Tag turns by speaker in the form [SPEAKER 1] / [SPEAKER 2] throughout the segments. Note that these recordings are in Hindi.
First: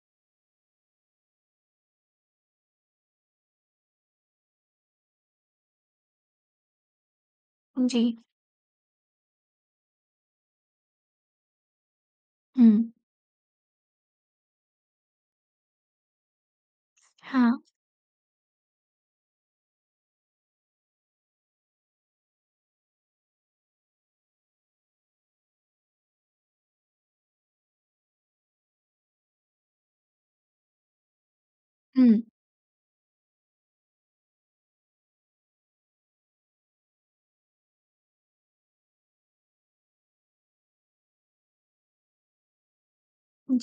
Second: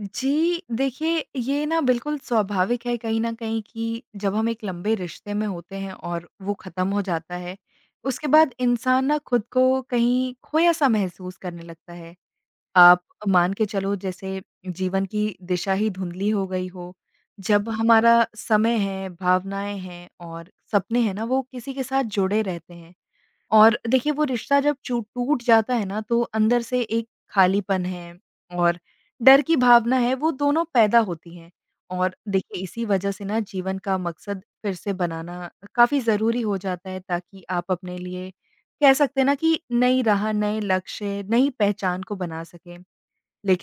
[SPEAKER 1] जी, देखिए ये ना बिल्कुल स्वाभाविक है कहीं न कहीं कि जब हम एक लंबे रिश्ते में होते हैं और वो ख़त्म हो जाता है,
[SPEAKER 2] जी।
[SPEAKER 1] उसके बाद इंसान ना खुद को कहीं खोया-सा महसूस करने लगता है।
[SPEAKER 2] हुँ।
[SPEAKER 1] आप मान के चलो जैसे जीवन की दिशा ही धुंधली हो गई हो,
[SPEAKER 2] हाँ।
[SPEAKER 1] जब हमारा समय है, भावनाएँ हैं और सपने हैं ना वो किसी के साथ जुड़े रहते हैं। और देखिए वो रिश्ता जब चू टूट जाता है ना तो अंदर से एक खालीपन है और डर की भावना है, वो दोनों पैदा होती हैं। और
[SPEAKER 2] हुँ।
[SPEAKER 1] देखिए इसी वजह से ना जीवन का मकसद फिर से बनाना काफ़ी ज़रूरी हो जाता है, ताकि आप अपने लिए कह सकते हैं ना कि नई राह, नए लक्ष्य, नई पहचान को बना सकें।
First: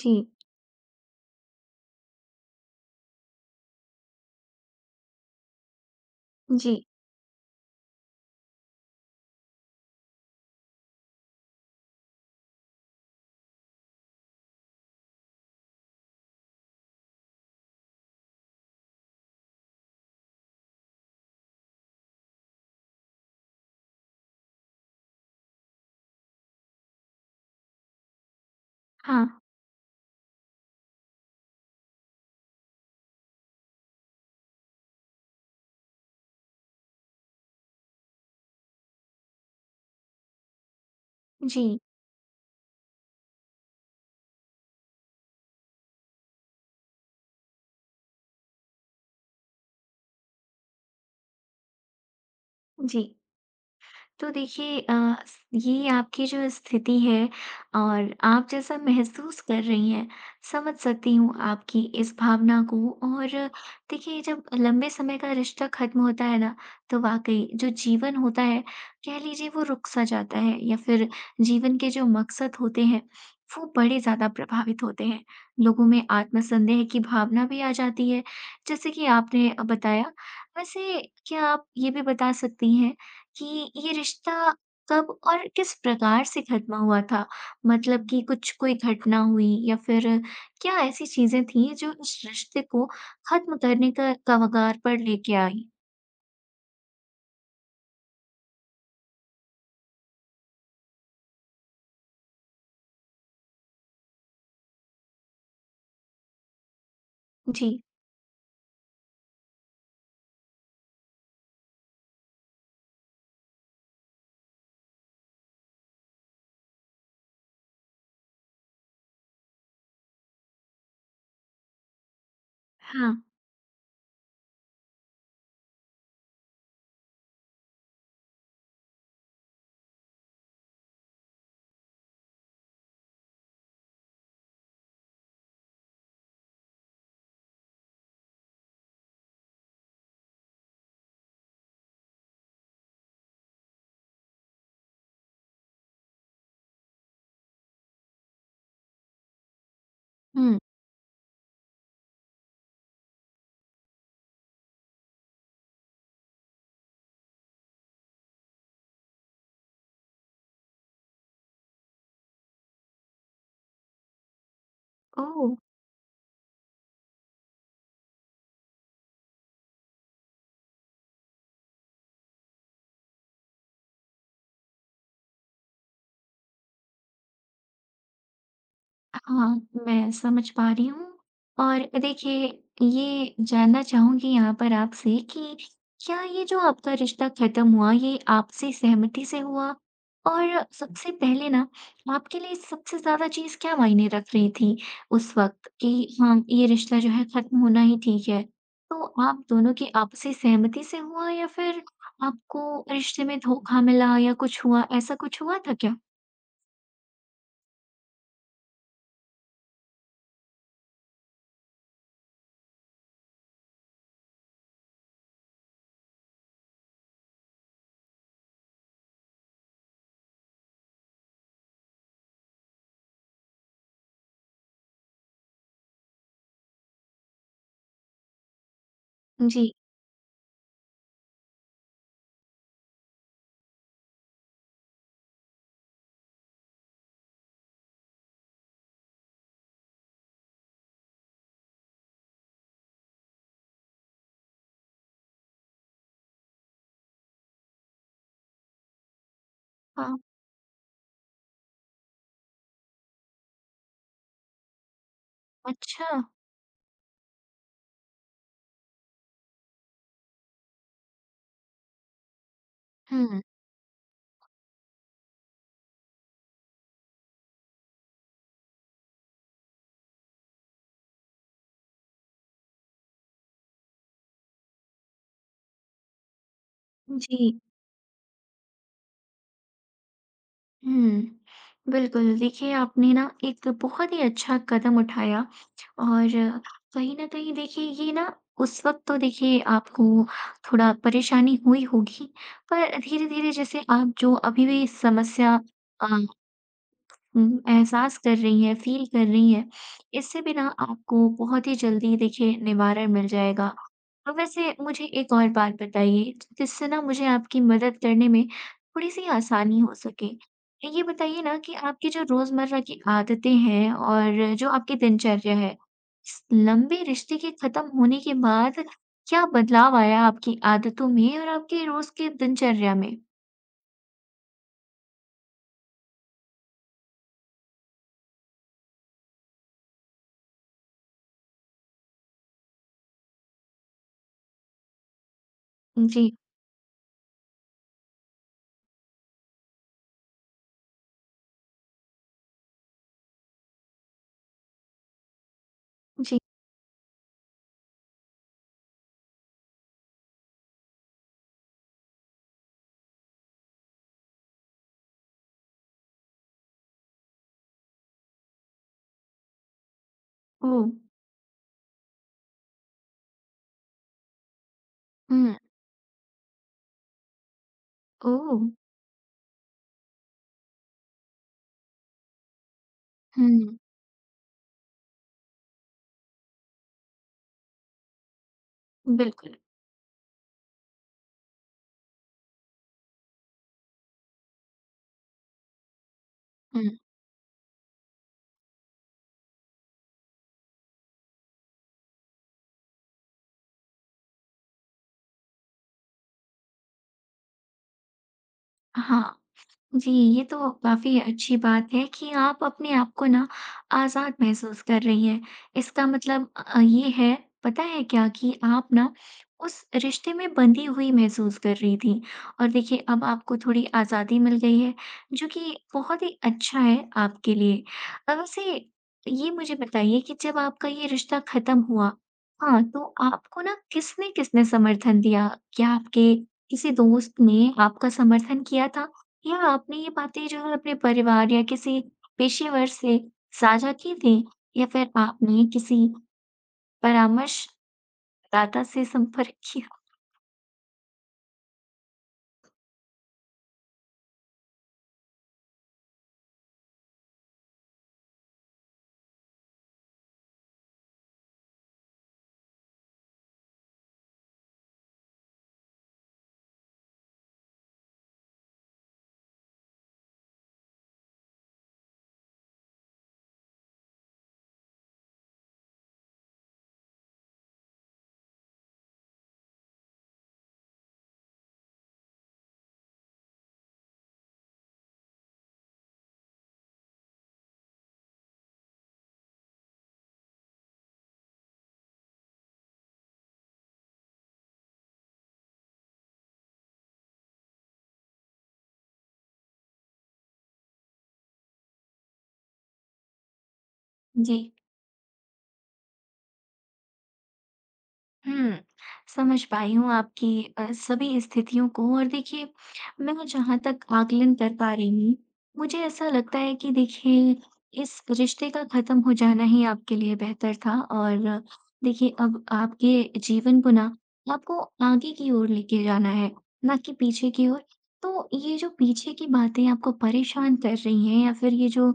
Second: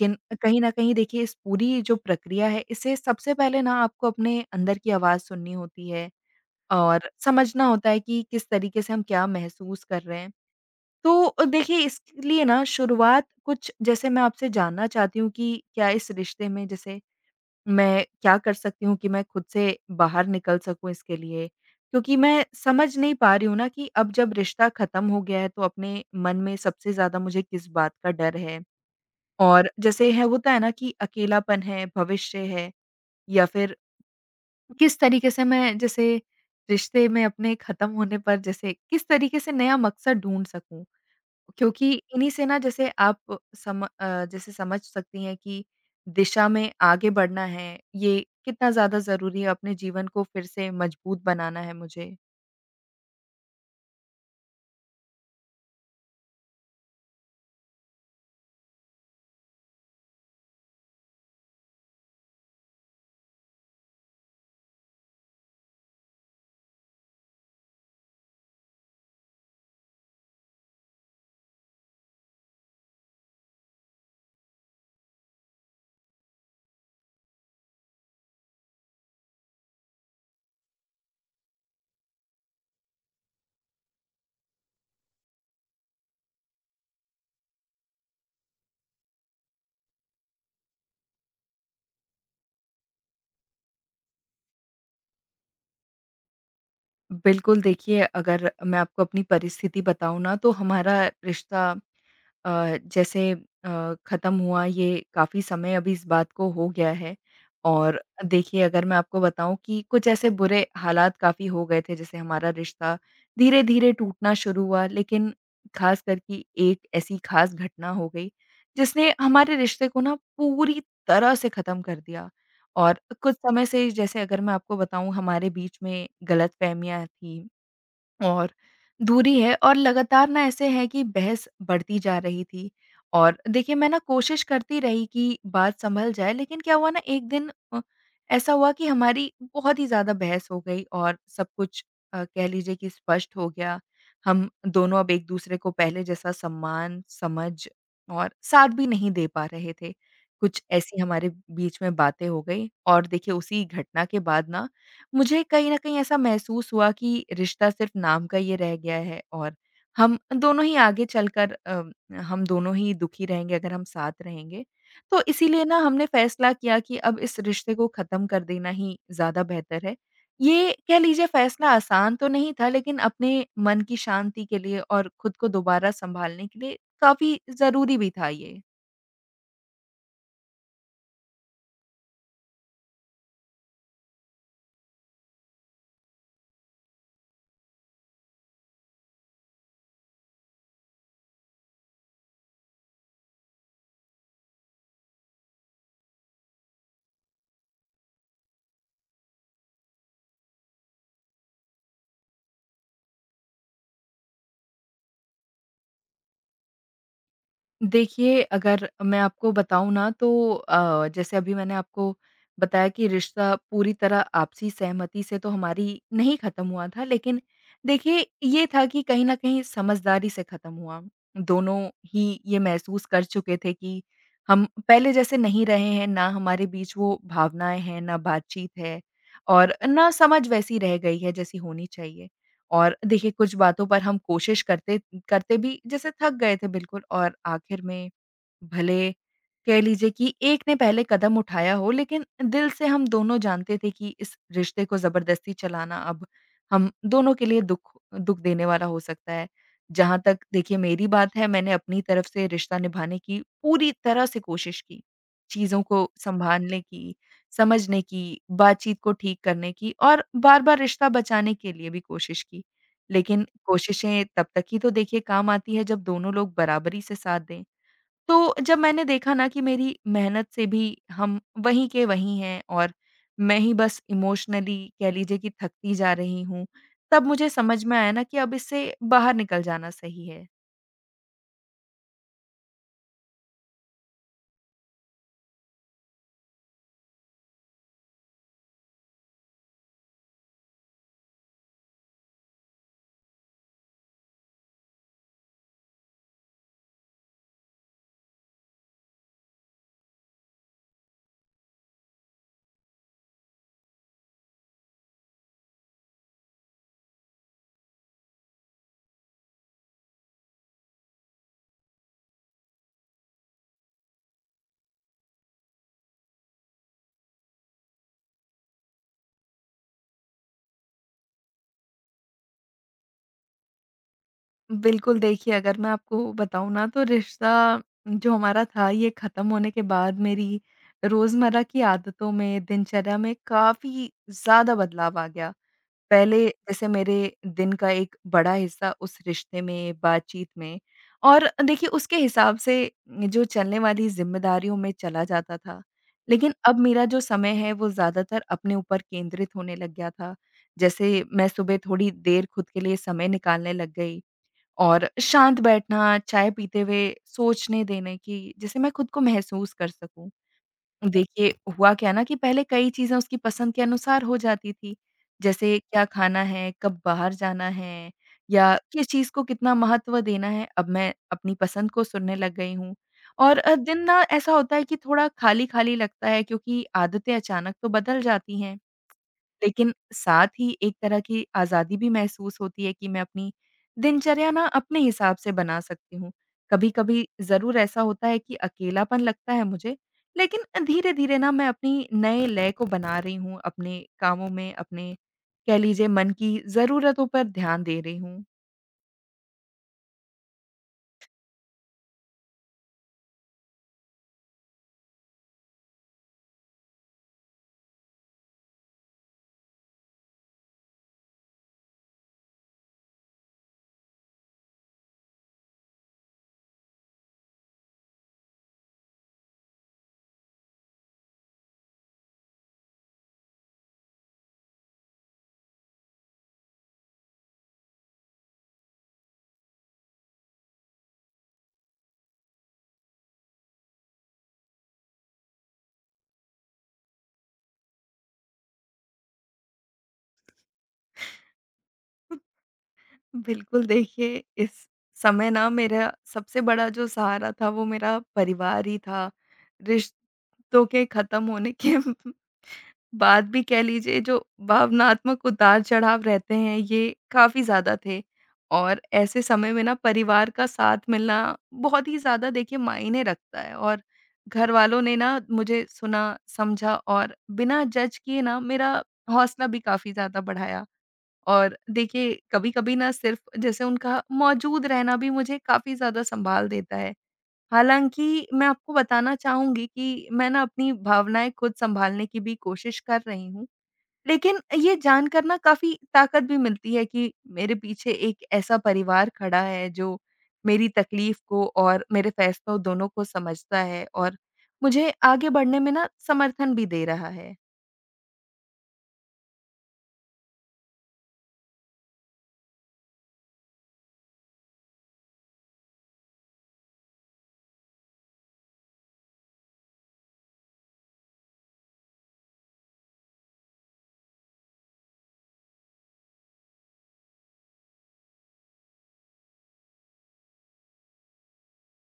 [SPEAKER 2] जी।
[SPEAKER 1] कहीं न कहीं देखिए इस पूरी जो प्रक्रिया है, इससे सबसे पहले ना आपको अपने अंदर की आवाज़ सुननी होती है
[SPEAKER 2] जी।
[SPEAKER 1] और समझना होता है कि किस तरीके से हम क्या महसूस कर रहे हैं। तो देखिए इसके लिए ना शुरुआत कुछ जैसे मैं आपसे जानना चाहती हूँ कि क्या इस रिश्ते में जैसे मैं क्या कर सकती हूँ कि मैं खुद से बाहर निकल सकूँ इसके लिए? क्योंकि मैं समझ नहीं पा रही हूँ ना कि अब जब रिश्ता ख़त्म हो गया है, तो अपने मन में सबसे ज़्यादा मुझे किस बात का डर है?
[SPEAKER 2] हाँ।
[SPEAKER 1] और जैसे है होता है ना कि अकेलापन है, भविष्य है या फिर किस तरीके से मैं जैसे रिश्ते में अपने ख़त्म होने पर जैसे किस तरीके से नया मकसद ढूँढ सकूँ?
[SPEAKER 2] जी,
[SPEAKER 1] क्योंकि इन्हीं से ना जैसे आप जैसे समझ सकती हैं कि दिशा में आगे बढ़ना है, ये कितना ज़्यादा ज़रूरी है अपने जीवन को फिर से मजबूत बनाना है मुझे।
[SPEAKER 2] जी। तो देखिए, अ, स ये आपकी जो स्थिति है और आप जैसा महसूस कर रही हैं, समझ सकती हूँ आपकी इस भावना को। और देखिए, जब लंबे समय का रिश्ता ख़त्म होता है ना, तो वाक़ई जो जीवन होता है, कह लीजिए वो रुक सा जाता है, या फिर जीवन के जो मकसद होते हैं, वो बड़े ज़्यादा प्रभावित होते हैं। लोगों में आत्मसंदेह की भावना भी आ जाती है, जैसे कि आपने बताया। वैसे, क्या आप ये भी बता सकती हैं कि ये रिश्ता कब और किस प्रकार से खत्म हुआ था? मतलब कि कुछ कोई घटना हुई, या फिर क्या ऐसी चीज़ें थीं जो इस रिश्ते को खत्म करने का कगार पर लेके आई?
[SPEAKER 1] बिल्कुल देखिए, अगर मैं आपको अपनी परिस्थिति बताऊँ ना तो हमारा रिश्ता जैसे ख़त्म हुआ, ये काफ़ी समय अभी इस बात को हो गया है।
[SPEAKER 2] जी।
[SPEAKER 1] और देखिए अगर मैं आपको बताऊँ कि कुछ ऐसे बुरे हालात काफ़ी हो गए थे, जैसे हमारा रिश्ता धीरे-धीरे टूटना शुरू हुआ, लेकिन ख़ासकर कि एक ऐसी ख़ास घटना हो गई जिसने हमारे रिश्ते को ना पूरी तरह से ख़त्म कर दिया। और
[SPEAKER 2] हाँ।
[SPEAKER 1] कुछ समय से जैसे अगर मैं आपको बताऊँ, हमारे बीच में गलतफ़हमियाँ थी। और दूरी है और लगातार ना ऐसे है कि बहस बढ़ती जा रही थी। और देखिए मैं ना कोशिश करती रही कि बात सँभल जाए, लेकिन क्या हुआ ना एक दिन ऐसा हुआ कि हमारी बहुत ही ज़्यादा बहस हो गई और सब कुछ कह लीजिए कि स्पष्ट हो गया। हम दोनों अब एक-दूसरे को पहले जैसा सम्मान, समझ और साथ भी नहीं दे पा रहे थे।
[SPEAKER 2] हुँ।
[SPEAKER 1] कुछ ऐसी हमारे बीच में बातें हो गई और देखिए उसी घटना के बाद ना मुझे कहीं न कहीं ऐसा महसूस हुआ कि रिश्ता सिर्फ़ नाम का ये रह गया है और हम दोनों ही आगे चलकर अ, हम दोनों ही दुखी रहेंगे अगर हम साथ रहेंगे। तो
[SPEAKER 2] ओह!
[SPEAKER 1] इसीलिए ना हमने फ़ैसला किया कि अब इस रिश्ते को ख़त्म कर देना ही ज़्यादा बेहतर है। ये कह लीजिए फ़ैसला आसान तो नहीं था, लेकिन अपने मन की शांति के लिए और खुद को दोबारा सँभालने के लिए काफ़ी ज़रूरी भी था ये।
[SPEAKER 2] हाँ, मैं समझ पा रही हूँ। और देखिए, ये जानना चाहूँगी यहाँ पर आपसे कि क्या ये जो आपका रिश्ता ख़त्म हुआ, ये आपसी सहमति से हुआ? और सबसे पहले ना, आपके लिए सबसे ज़्यादा चीज़ क्या मायने रख रही थी उस वक़्त कि हाँ, ये रिश्ता जो है ख़त्म होना ही ठीक है? तो आप दोनों की आपसी सहमति से हुआ, या फिर आपको रिश्ते में धोखा मिला, या कुछ हुआ, ऐसा कुछ हुआ था क्या?
[SPEAKER 1] देखिए, अगर मैं आपको बताऊँ ना तो जैसे अभी मैंने आपको बताया कि रिश्ता पूरी तरह आपसी सहमति से तो हमारी नहीं ख़त्म हुआ था, लेकिन देखिए ये था कि कहीं न कहीं समझदारी से ख़त्म हुआ। दोनों ही ये महसूस कर चुके थे कि हम पहले जैसे नहीं रहे हैं, ना हमारे बीच वो भावनाएँ हैं, ना बातचीत है
[SPEAKER 2] जी।
[SPEAKER 1] और ना समझ वैसी रह गई है जैसी होनी चाहिए। और देखिए कुछ बातों पर हम कोशिश करते करते भी जैसे थक गए थे बिल्कुल, और आखिर में भले कह लीजिए कि एक ने पहले कदम उठाया हो, लेकिन दिल से हम दोनों जानते थे कि इस रिश्ते को ज़बरदस्ती चलाना अब हम दोनों के लिए दुःख दुःख देने वाला हो सकता है।
[SPEAKER 2] हाँ,
[SPEAKER 1] जहाँ तक देखिए मेरी बात है, मैंने अपनी तरफ से रिश्ता निभाने की पूरी तरह से कोशिश की। चीज़ों को
[SPEAKER 2] अच्छा।
[SPEAKER 1] सँभालने की, समझने की, बातचीत को ठीक करने की और बार-बार रिश्ता बचाने के लिए भी कोशिश की।
[SPEAKER 2] हुँ।
[SPEAKER 1] लेकिन कोशिशें तब तक ही तो देखिए काम आती है, जब दोनों लोग बराबरी से साथ दें। तो जब मैंने देखा ना कि मेरी मेहनत से भी हम वहीं के वहीं हैं और मैं ही बस इमोशनली कह लीजिए कि थकती जा रही हूँ, तब
[SPEAKER 2] जी।
[SPEAKER 1] मुझे समझ में आया ना कि अब इससे बाहर निकल जाना सही है।
[SPEAKER 2] हुँ। बिल्कुल, देखिए आपने ना एक बहुत ही अच्छा कदम उठाया। और कहीं न कहीं देखिए ये ना, उस वक़्त तो देखिए आपको थोड़ा परेशानी हुई होगी, पर धीरे-धीरे जैसे आप जो अभी भी समस्या अ, हुँ, एहसास कर रही हैं, फ़ील कर रही हैं, इससे भी ना आपको बहुत ही जल्दी देखिए निवारण मिल जाएगा। और वैसे मुझे एक और बात बताइए, जिससे ना मुझे आपकी मदद करने में थोड़ी-सी आसानी हो सके। ये बताइए ना कि आपकी जो रोज़मर्रा की आदतें हैं और जो आपकी दिनचर्या है, इस लंबे रिश्ते के खत्म होने के बाद क्या बदलाव आया आपकी आदतों में और आपके रोज़ की दिनचर्या में?
[SPEAKER 1] बिल्कुल देखिए, अगर मैं आपको बताऊँ ना तो रिश्ता जो हमारा था, ये ख़त्म होने के बाद मेरी रोज़मर्रा की आदतों में, दिनचर्या में काफ़ी ज़्यादा बदलाव आ गया।
[SPEAKER 2] जी।
[SPEAKER 1] पहले जैसे मेरे दिन का एक बड़ा हिस्सा उस रिश्ते में, बातचीत में और देखिए उसके हिसाब से जो चलने वाली ज़िम्मेदारियों में चला जाता था।
[SPEAKER 2] जी।
[SPEAKER 1] लेकिन अब मेरा जो समय है वो ज़्यादातर अपने ऊपर केंद्रित होने लग गया था। जैसे मैं सुबह थोड़ी देर खुद के लिए समय निकालने लग गई और शांत बैठना, चाय पीते हुए सोचने देने की जिसे मैं खुद को महसूस कर सकूँ।
[SPEAKER 2] ओह!
[SPEAKER 1] देखिए, हुआ क्या ना कि पहले कई चीज़ें उसकी पसंद के अनुसार हो जाती थी।
[SPEAKER 2] हुँ।
[SPEAKER 1] जैसे क्या खाना है, कब बाहर जाना है
[SPEAKER 2] ओह!
[SPEAKER 1] या किस चीज़ को कितना महत्व देना है, अब मैं अपनी पसंद को सुनने लग गई हूँ। और
[SPEAKER 2] हुँ।
[SPEAKER 1] दिन ना ऐसा होता है कि थोड़ा खाली-खाली लगता है, क्योंकि आदतें अचानक तो बदल जाती हैं।
[SPEAKER 2] बिल्कुल।
[SPEAKER 1] लेकिन साथ ही एक तरह की आज़ादी भी महसूस होती है कि मैं अपनी दिनचर्या ना अपने हिसाब से बना सकती हूँ।
[SPEAKER 2] हुँ।
[SPEAKER 1] कभी-कभी ज़रूर ऐसा होता है कि अकेलापन लगता है मुझे, लेकिन धीरे-धीरे ना मैं अपनी नए लय को बना रही हूँ, अपने कामों में, अपने कह लीजिए मन की ज़रूरतों पर ध्यान दे रही हूँ।
[SPEAKER 2] हाँ। जी, ये तो काफ़ी अच्छी बात है कि आप अपने आप को ना आज़ाद महसूस कर रही हैं। इसका मतलब ये है, पता है क्या कि आप ना उस रिश्ते में बंधी हुई महसूस कर रही थीं, और देखिए अब आपको थोड़ी आज़ादी मिल गई है, जो कि बहुत ही अच्छा है आपके लिए। वैसे ये मुझे बताइए कि जब आपका ये रिश्ता ख़त्म हुआ, हाँ, तो आपको ना किसने-किसने समर्थन दिया? क्या आपके किसी दोस्त ने आपका समर्थन किया था? या आपने ये बातें जो है अपने परिवार या किसी पेशेवर से साझा की थी, या फिर आपने किसी परामर्शदाता से संपर्क किया?
[SPEAKER 1] बिल्कुल, देखिए इस समय ना मेरा सबसे बड़ा जो सहारा था वो मेरा परिवार ही था। रिश्तों के खत्म होने के बाद भी कह लीजिए जो भावनात्मक उतार-चढ़ाव रहते हैं, ये काफ़ी ज़्यादा थे। और ऐसे समय में ना परिवार का साथ मिलना बहुत ही ज़्यादा देखिए मायने रखता है, और घरवालों ने ना मुझे सुना, समझा और बिना जज किए ना मेरा हौसला भी काफ़ी ज़्यादा बढ़ाया। और देखिए कभी-कभी ना सिर्फ़ जैसे उनका मौजूद रहना भी मुझे काफ़ी ज़्यादा सँभाल देता है। हालाँकि मैं आपको बताना चाहूँगी कि मैं ना अपनी भावनाएँ खुद सँभालने की भी कोशिश कर रही हूँ। लेकिन ये जानकर ना काफ़ी ताकत भी मिलती है कि मेरे पीछे एक ऐसा परिवार खड़ा है जो मेरी तकलीफ़ को और मेरे फ़ैसलों दोनों को समझता है और
[SPEAKER 2] जी।
[SPEAKER 1] मुझे आगे बढ़ने में ना समर्थन भी दे रहा है।
[SPEAKER 2] हुँ, समझ पाई हूँ आपकी सभी स्थितियों को। और देखिए, मैं जहाँ तक आकलन कर पा रही हूँ, मुझे ऐसा लगता है कि देखिए, इस रिश्ते का ख़त्म हो जाना ही आपके लिए बेहतर था। और देखिए, अब आपके जीवन को ना, आपको आगे की ओर लेके जाना है, ना कि पीछे की ओर। तो ये जो पीछे की बातें आपको परेशान कर रही हैं, या फिर ये जो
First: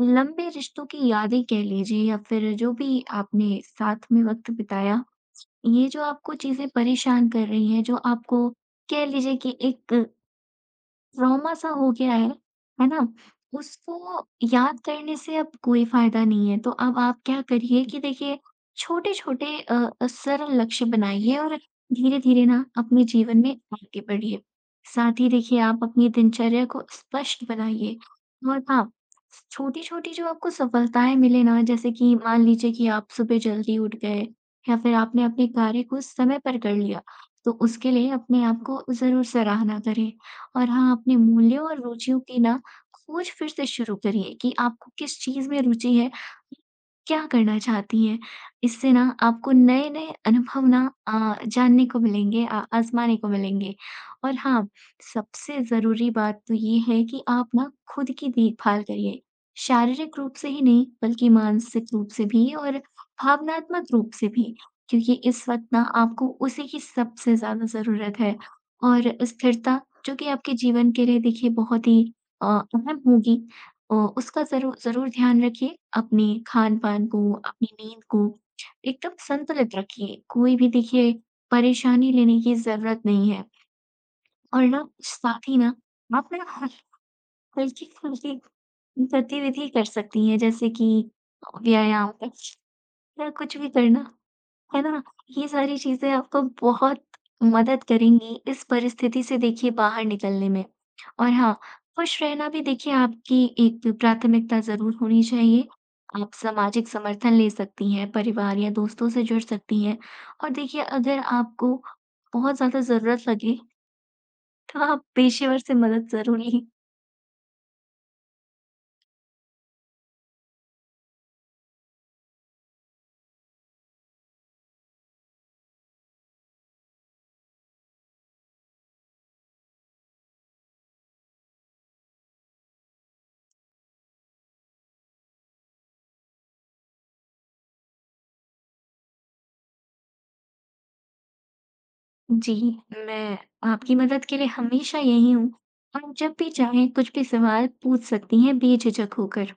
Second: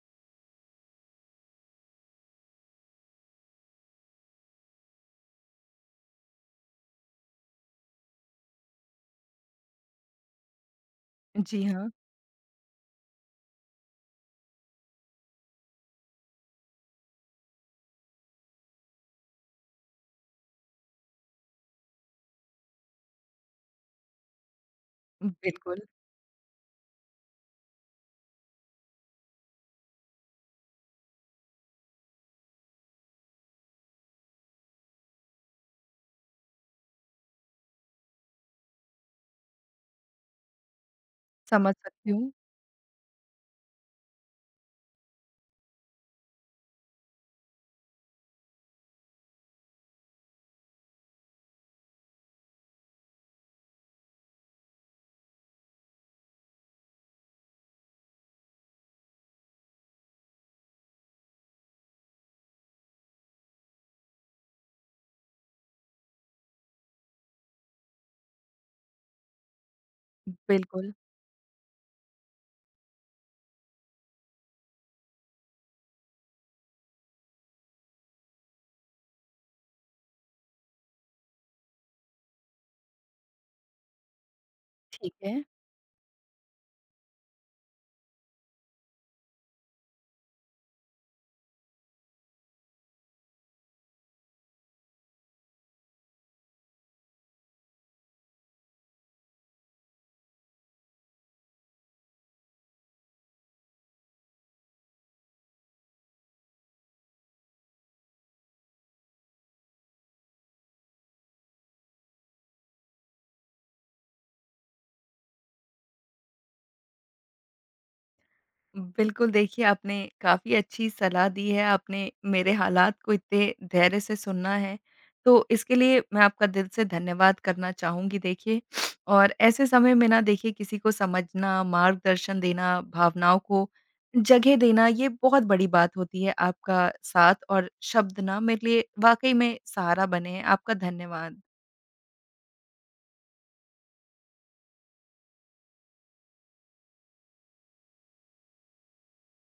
[SPEAKER 2] लंबे रिश्तों की यादें कह लीजिए, या फिर जो भी आपने साथ में वक़्त बिताया, ये जो आपको चीज़ें परेशान कर रही हैं, जो आपको कह लीजिए कि एक ट्रॉमा
[SPEAKER 1] जी
[SPEAKER 2] सा
[SPEAKER 1] हाँ,
[SPEAKER 2] हो गया है ना? उसको याद करने से अब कोई फ़ायदा नहीं है। तो अब आप क्या करिए कि देखिए छोटे-छोटे सरल लक्ष्य बनाइए और धीरे-धीरे ना अपने जीवन में आगे बढ़िए। साथ ही देखिए आप
[SPEAKER 1] बिल्कुल,
[SPEAKER 2] अपनी दिनचर्या को स्पष्ट बनाइए, और हाँ, छोटी-छोटी जो आपको सफलताएँ मिले ना, जैसे कि मान लीजिए कि आप सुबह जल्दी उठ गए, या फिर आपने अपने कार्य को समय पर कर लिया, तो उसके लिए अपने आप को ज़रूर सराहना करें। और हाँ, अपने मूल्यों
[SPEAKER 1] समझ
[SPEAKER 2] और
[SPEAKER 1] सकती
[SPEAKER 2] रुचियों
[SPEAKER 1] हूँ।
[SPEAKER 2] की ना खोज फिर से शुरू करिए कि आपको किस चीज़ में रुचि है, क्या करना चाहती हैं। इससे ना आपको नए-नए अनुभव जानने को मिलेंगे, आज़माने को मिलेंगे। और हाँ, सबसे ज़रूरी बात तो ये है कि आप ना खुद की देखभाल करिए। शारीरिक रूप से ही नहीं, बल्कि मानसिक रूप से भी, और भावनात्मक रूप से भी, क्योंकि इस वक़्त ना आपको उसी की सबसे ज़्यादा ज़रूरत है। और स्थिरता जो कि आपके जीवन
[SPEAKER 1] बिल्कुल,
[SPEAKER 2] के लिए देखिए बहुत ही अ, अहम होगी। उसका ज़रूर ज़रूर ध्यान रखिए। अपने खान-पान को, अपनी नींद को एकदम संतुलित रखिए। कोई भी देखिए परेशानी लेने की ज़रूरत नहीं है। और ना
[SPEAKER 1] ठीक है।
[SPEAKER 2] साथ ही ना आप ना हल हल्की-फुल्की गतिविधि कर सकती हैं, जैसे कि व्यायाम या कुछ भी करना, है ना? ये सारी चीज़ें आपको बहुत मदद करेंगी इस परिस्थिति से देखिए बाहर निकलने में। और हाँ, खुश रहना भी देखिए आपकी एक प्राथमिकता ज़रूर होनी चाहिए। आप सामाजिक समर्थन ले सकती हैं, परिवार या दोस्तों से जुड़ सकती हैं। और देखिए अगर आपको बहुत ज़्यादा ज़रूरत लगे, तो आप पेशेवर से मदद ज़रूर लें।
[SPEAKER 1] बिल्कुल, देखिए आपने काफ़ी अच्छी सलाह दी है, आपने मेरे हालात को इतने धैर्य से सुनना है, तो इसके लिए मैं आपका दिल से धन्यवाद करना चाहूँगी देखिए। और ऐसे समय में ना देखिए किसी को समझना, मार्गदर्शन देना, भावनाओं को जगह देना, ये बहुत बड़ी बात होती है। आपका साथ और शब्द ना मेरे लिए वाक़ई में सहारा बने हैं। आपका धन्यवाद।
[SPEAKER 2] जी, मैं आपकी मदद के लिए हमेशा यहीं हूँ। आप जब भी चाहें कुछ भी सवाल पूछ सकती हैं बेझिझक होकर।